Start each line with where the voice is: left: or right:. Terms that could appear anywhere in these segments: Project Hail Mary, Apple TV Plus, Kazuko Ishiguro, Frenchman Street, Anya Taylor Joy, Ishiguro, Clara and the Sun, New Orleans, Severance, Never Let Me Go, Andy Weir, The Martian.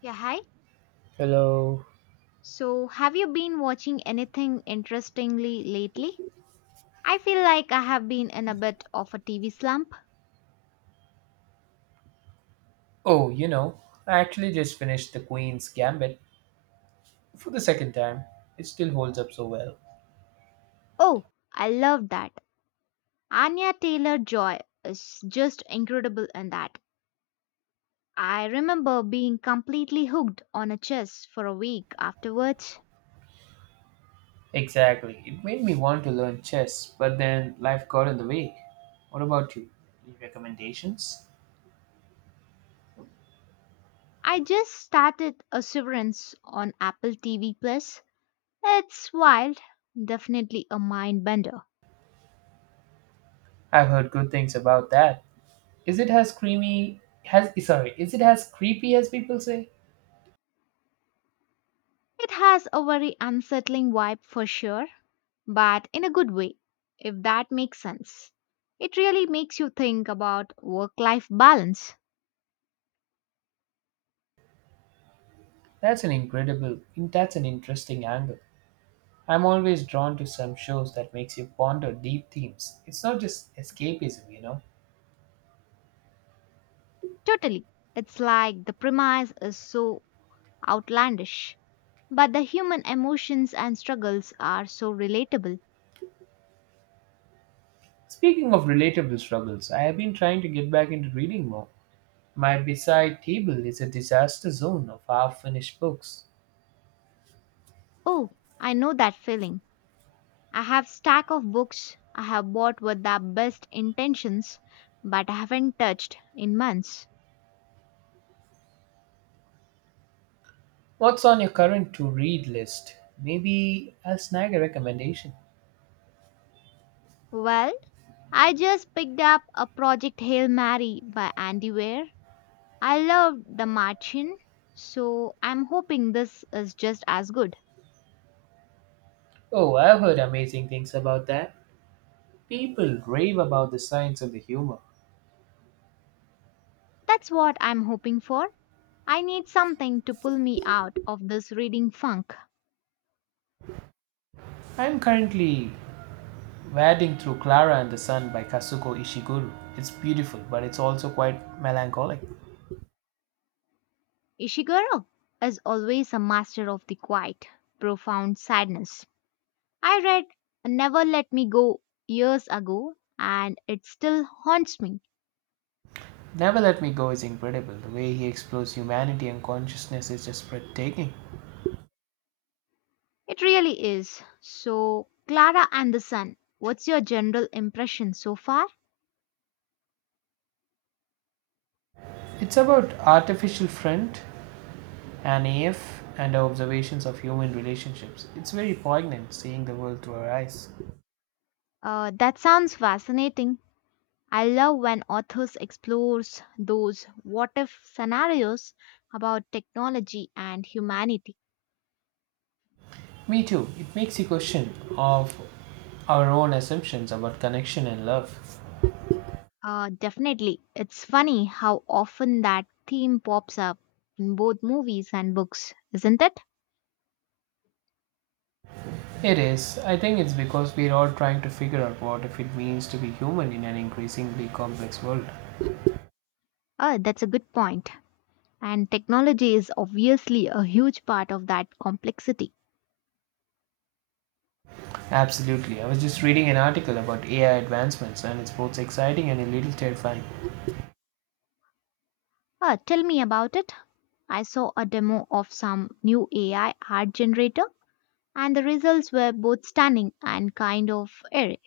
left: Yeah, hi.
right: Hello.
left: So, have you been watching anything interestingly lately? I feel like I have been in a bit of a TV slump.
right: Oh, you know, I actually just finished The Queen's Gambit for the second time. It still holds up so well.
left: Oh, I love that. Anya Taylor Joy is just incredible in that. I remember being completely hooked on a chess for a week afterwards.
right: Exactly. It made me want to learn chess, but then life got in the way. What about you? Any recommendations?
left: I just started a Severance on Apple TV Plus. It's wild, definitely a mind bender.
right: I've heard good things about that. Is it as is it as creepy as people say?
left: It has a very unsettling vibe for sure, but in a good way, if that makes sense. It really makes you think about work life balance.
right: That's an interesting angle. I'm always drawn to some shows that makes you ponder deep themes. It's not just escapism, you know.
left: Totally. It's like the premise is so outlandish, but the human emotions and struggles are so relatable.
right: Speaking of relatable struggles, I have been trying to get back into reading more. My bedside table is a disaster zone of half finished books.
left: Oh, I know that feeling. I have stack of books I have bought with the best intentions but I haven't touched in months.
right: What's on your current to read list? Maybe I'll snag a recommendation.
left: Well, I just picked up a Project Hail Mary by Andy Weir. I loved The Martian, so I'm hoping this is just as good.
right: Oh, I've heard amazing things about that. People rave about the science of the humor.
left: That's what I'm hoping for. I need something to pull me out of this reading funk.
right: I'm currently wading through Clara and the Sun by Kazuko Ishiguro. It's beautiful, but it's also quite melancholic.
left: Ishiguro is always a master of the quiet, profound sadness. I read Never Let Me Go years ago and it still haunts me.
right: Never Let Me Go is incredible. The way he explores humanity and consciousness is just breathtaking.
left: It really is. So, Clara and the Sun, what's your general impression so far?
right: It's about artificial front and AF and our observations of human relationships. It's very poignant seeing the world through our eyes.
left: That sounds fascinating. I love when authors explores those what if scenarios about technology and humanity.
right: Me too. It makes you question of our own assumptions about connection and love.
left: Definitely. It's funny how often that theme pops up in both movies and books, isn't it?
right: It is. I think it's because we're all trying to figure out what if it means to be human in an increasingly complex world.
left: Oh, that's a good point. And technology is obviously a huge part of that complexity.
right: Absolutely. I was just reading an article about AI advancements, and it's both exciting and a little terrifying.
left: Tell me about it. I saw a demo of some new AI art generator, and the results were both stunning and kind of eerie.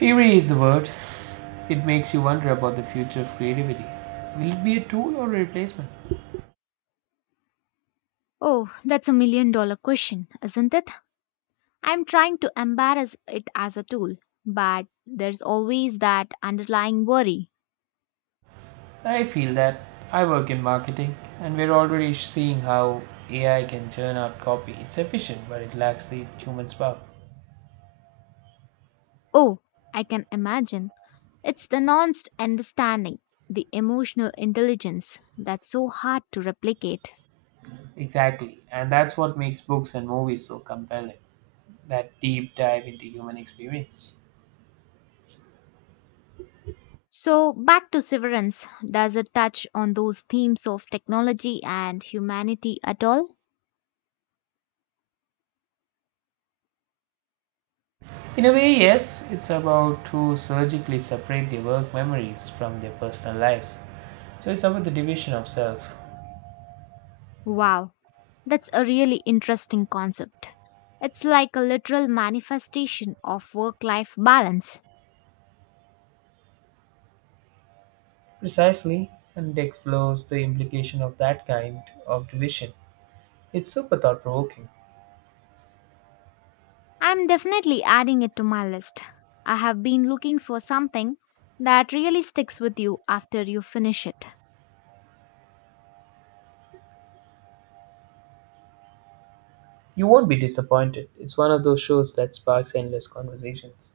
right: Eerie is the word. It makes you wonder about the future of creativity. Will it be a tool or a replacement?
left: Oh, that's a million dollar question, isn't it? I'm trying to embrace it as a tool, but there's always that underlying worry.
right: I feel that. I work in marketing, and we're already seeing how AI can churn out copy. It's efficient, but it lacks the human spark.
left: Oh, I can imagine. It's the nuanced understanding, the emotional intelligence that's so hard to replicate.
right: Exactly, and that's what makes books and movies so compelling, that deep dive into human experience.
left: So, back to Severance, does it touch on those themes of technology and humanity at all?
right: In a way, yes, it's about to surgically separate their work memories from their personal lives. So it's about the division of self.
left: Wow, that's a really interesting concept. It's like a literal manifestation of work life balance.
right: Precisely, and it explores the implication of that kind of division. It's super thought provoking.
left: I'm definitely adding it to my list. I have been looking for something that really sticks with you after you finish it.
right: You won't be disappointed. It's one of those shows that sparks endless conversations.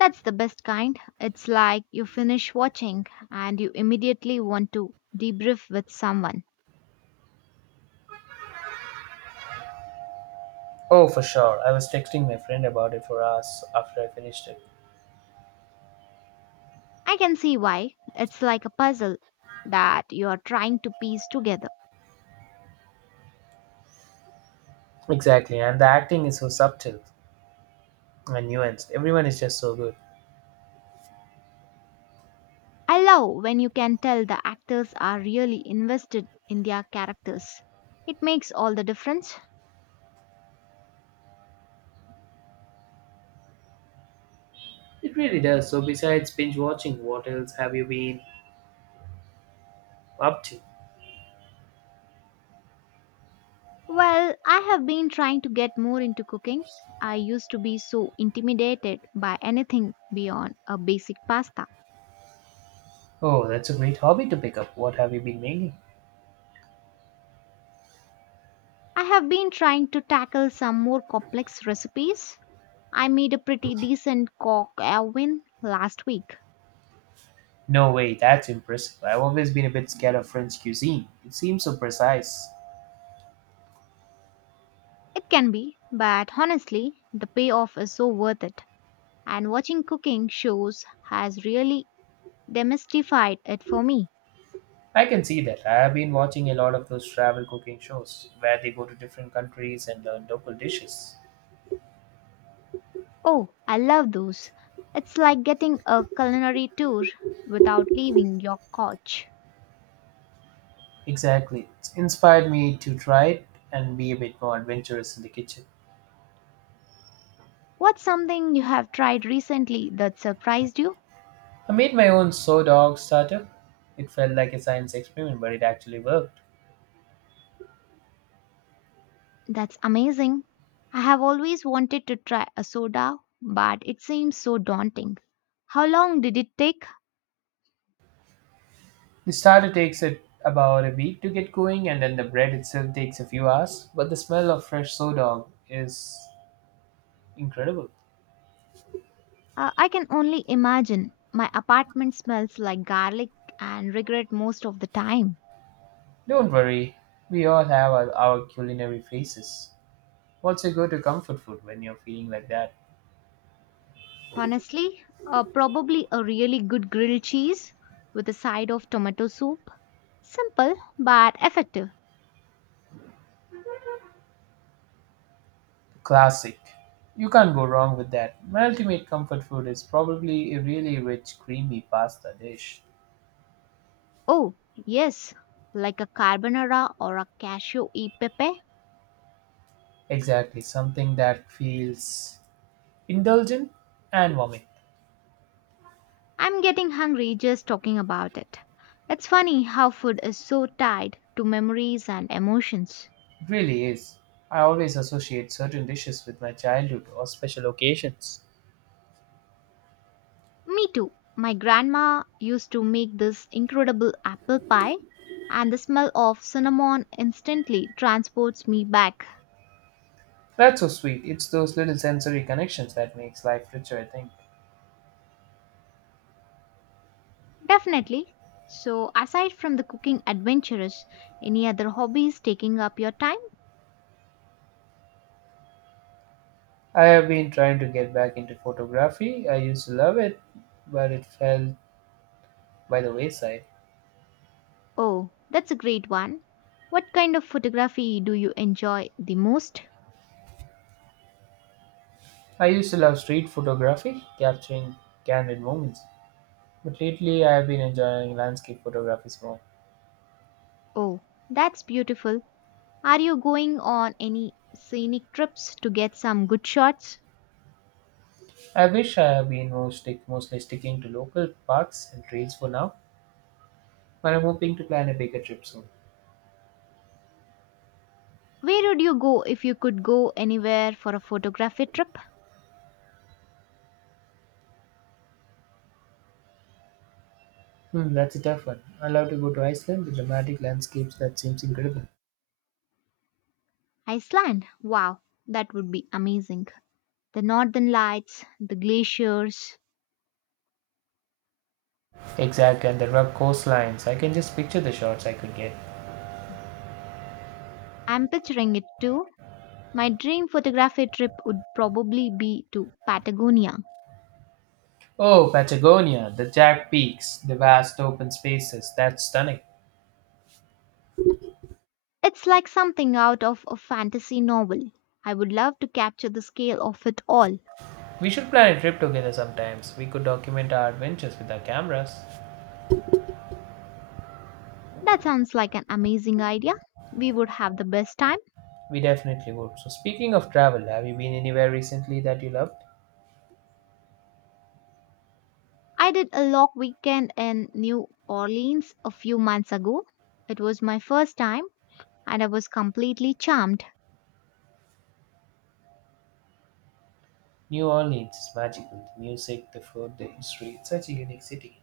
left: That's the best kind. It's like you finish watching and you immediately want to debrief with someone.
right: Oh, for sure. I was texting my friend about it for hours after I finished it.
left: I can see why. It's like a puzzle that you are trying to piece together.
right: Exactly, and the acting is so subtle and nuanced. Everyone is just so good.
left: I love when you can tell the actors are really invested in their characters. It makes all the difference.
right: It really does. So, besides binge watching, what else have you been up to?
left: Well, I have been trying to get more into cooking. I used to be so intimidated by anything beyond a basic pasta.
right: Oh, that's a great hobby to pick up. What have you been mainly?
left: I have been trying to tackle some more complex recipes. I made a pretty decent cock oven last week.
right: No way, that's impressive. I've always been a bit scared of French cuisine. It seems so precise.
left: It can be, but honestly, the payoff is so worth it. And watching cooking shows has really demystified it for me.
right: I can see that. I've been watching a lot of those travel cooking shows where they go to different countries and learn local dishes.
left: Oh, I love those. It's like getting a culinary tour without leaving your couch.
right: Exactly. It's inspired me to try it and be a bit more adventurous in the kitchen.
left: What's something you have tried recently that surprised you?
right: I made my own sour dog starter. It felt like a science experiment, but it actually worked.
left: That's amazing. I have always wanted to try a soda, but it seems so daunting. How long did it take?
right: The starter takes it about a week to get going, and then the bread itself takes a few hours. But the smell of fresh sour dog is incredible.
left: I can only imagine. My apartment smells like garlic and regret most of the time.
right: Don't worry, we all have our culinary faces. What's your go-to comfort food when you're feeling like that?
left: Honestly, probably a really good grilled cheese with a side of tomato soup. Simple but effective.
right: Classic. You can't go wrong with that. My ultimate comfort food is probably a really rich, creamy pasta dish.
left: Oh, yes, like a carbonara or a cashew e pepe.
right: Exactly, something that feels indulgent and warming.
left: I'm getting hungry just talking about it. It's funny how food is so tied to memories and emotions.
right: It really is. I always associate certain dishes with my childhood or special occasions.
left: Me too. My grandma used to make this incredible apple pie, and the smell of cinnamon instantly transports me back.
right: That's so sweet. It's those little sensory connections that makes life richer, I think.
left: Definitely. So, aside from the cooking adventures, any other hobbies taking up your time?
right: I have been trying to get back into photography. I used to love it, but it fell by the wayside.
left: Oh, that's a great one. What kind of photography do you enjoy the most?
right: I used to love street photography, capturing candid moments. But lately, I have been enjoying landscape photography more.
left: Oh, that's beautiful. Are you going on any scenic trips to get some good shots?
right: I wish I have been more stick, mostly sticking to local parks and trails for now, but I'm hoping to plan a bigger trip soon.
left: Where would you go if you could go anywhere for a photography trip?
right: Hmm, that's a tough one. I love to go to Iceland, the dramatic landscapes that seems incredible.
left: Iceland. Wow, that would be amazing. The northern lights, the glaciers.
right: Exactly, and the rugged coastlines. I can just picture the shots I could get.
left: I'm picturing it too. My dream photography trip would probably be to Patagonia.
right: Oh, Patagonia, the jagged peaks, the vast open spaces, that's stunning.
left: It's like something out of a fantasy novel. I would love to capture the scale of it all.
right: We should plan a trip together sometimes. We could document our adventures with our cameras.
left: That sounds like an amazing idea. We would have the best time.
right: We definitely would. So, speaking of travel, have you been anywhere recently that you loved?
left: I did a long weekend in New Orleans a few months ago. It was my first time and I was completely charmed.
right: New Orleans is magical. The music, the food, the history. It's such a unique city.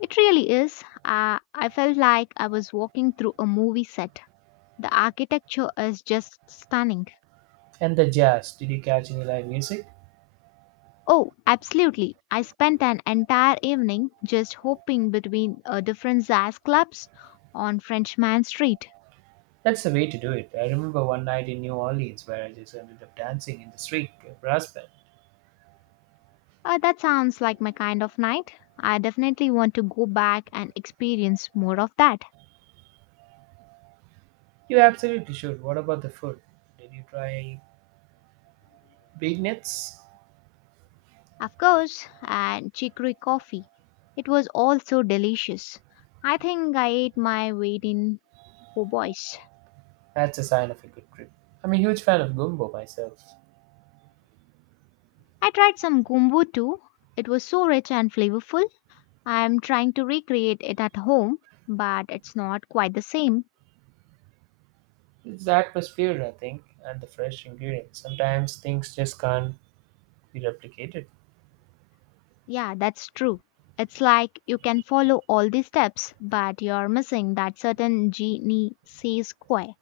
left: It really is. I felt like I was walking through a movie set. The architecture is just stunning.
right: And the jazz. Did you catch any live music?
left: Oh, absolutely. I spent an entire evening just hopping between different jazz clubs on Frenchman Street.
right: That's the way to do it. I remember one night in New Orleans where I just ended up dancing in the street to a brass band.
left: That sounds like my kind of night. I definitely want to go back and experience more of that.
right: You absolutely should. What about the food? Did you try big nets?
left: Of course, and chicory coffee. It was all so delicious. I think I ate my weight in po' boys.
right: That's a sign of a good trip. I'm a huge fan of gumbo myself.
left: I tried some gumbo too. It was so rich and flavorful. I am trying to recreate it at home, but it's not quite the same.
right: It's the atmosphere, I think, and the fresh ingredients. Sometimes things just can't be replicated.
left: Yeah, that's true. It's like you can follow all the steps, but you're missing that certain Genesee Square.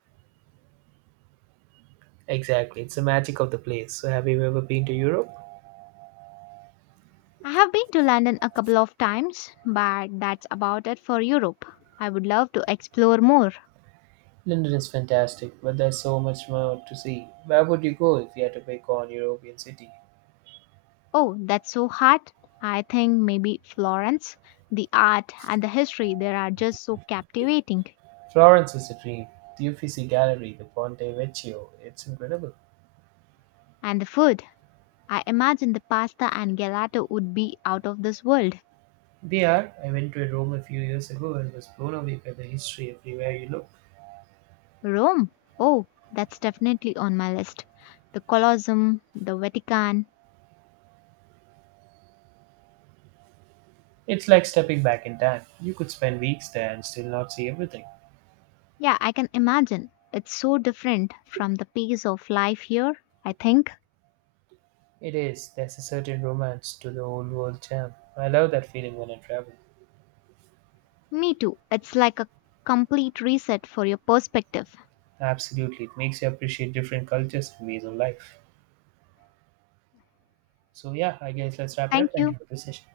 right: Exactly, it's the magic of the place. So, have you ever been to Europe?
left: I have been to London a couple of times, but that's about it for Europe. I would love to explore more.
right: London is fantastic, but there's so much more to see. Where would you go if you had to pick one European city?
left: Oh, that's so hard. I think maybe Florence. The art and the history there are just so captivating.
right: Florence is a dream. The Uffizi Gallery, the Ponte Vecchio, it's incredible.
left: And the food. I imagine the pasta and gelato would be out of this world.
right: They are. I went to Rome a few years ago and was blown away by the history everywhere you look.
left: Rome? Oh, that's definitely on my list. The Colosseum, the Vatican.
right: It's like stepping back in time. You could spend weeks there and still not see everything.
left: Yeah, I can imagine. It's so different from the pace of life here, I think.
right: It is. There's a certain romance to the old world charm. I love that feeling when I travel.
left: Me too. It's like a complete reset for your perspective.
right: Absolutely. It makes you appreciate different cultures and ways of life. So, yeah, I guess let's wrap it
left: Thank
right: up. Thank
left: you.
right: you for this session.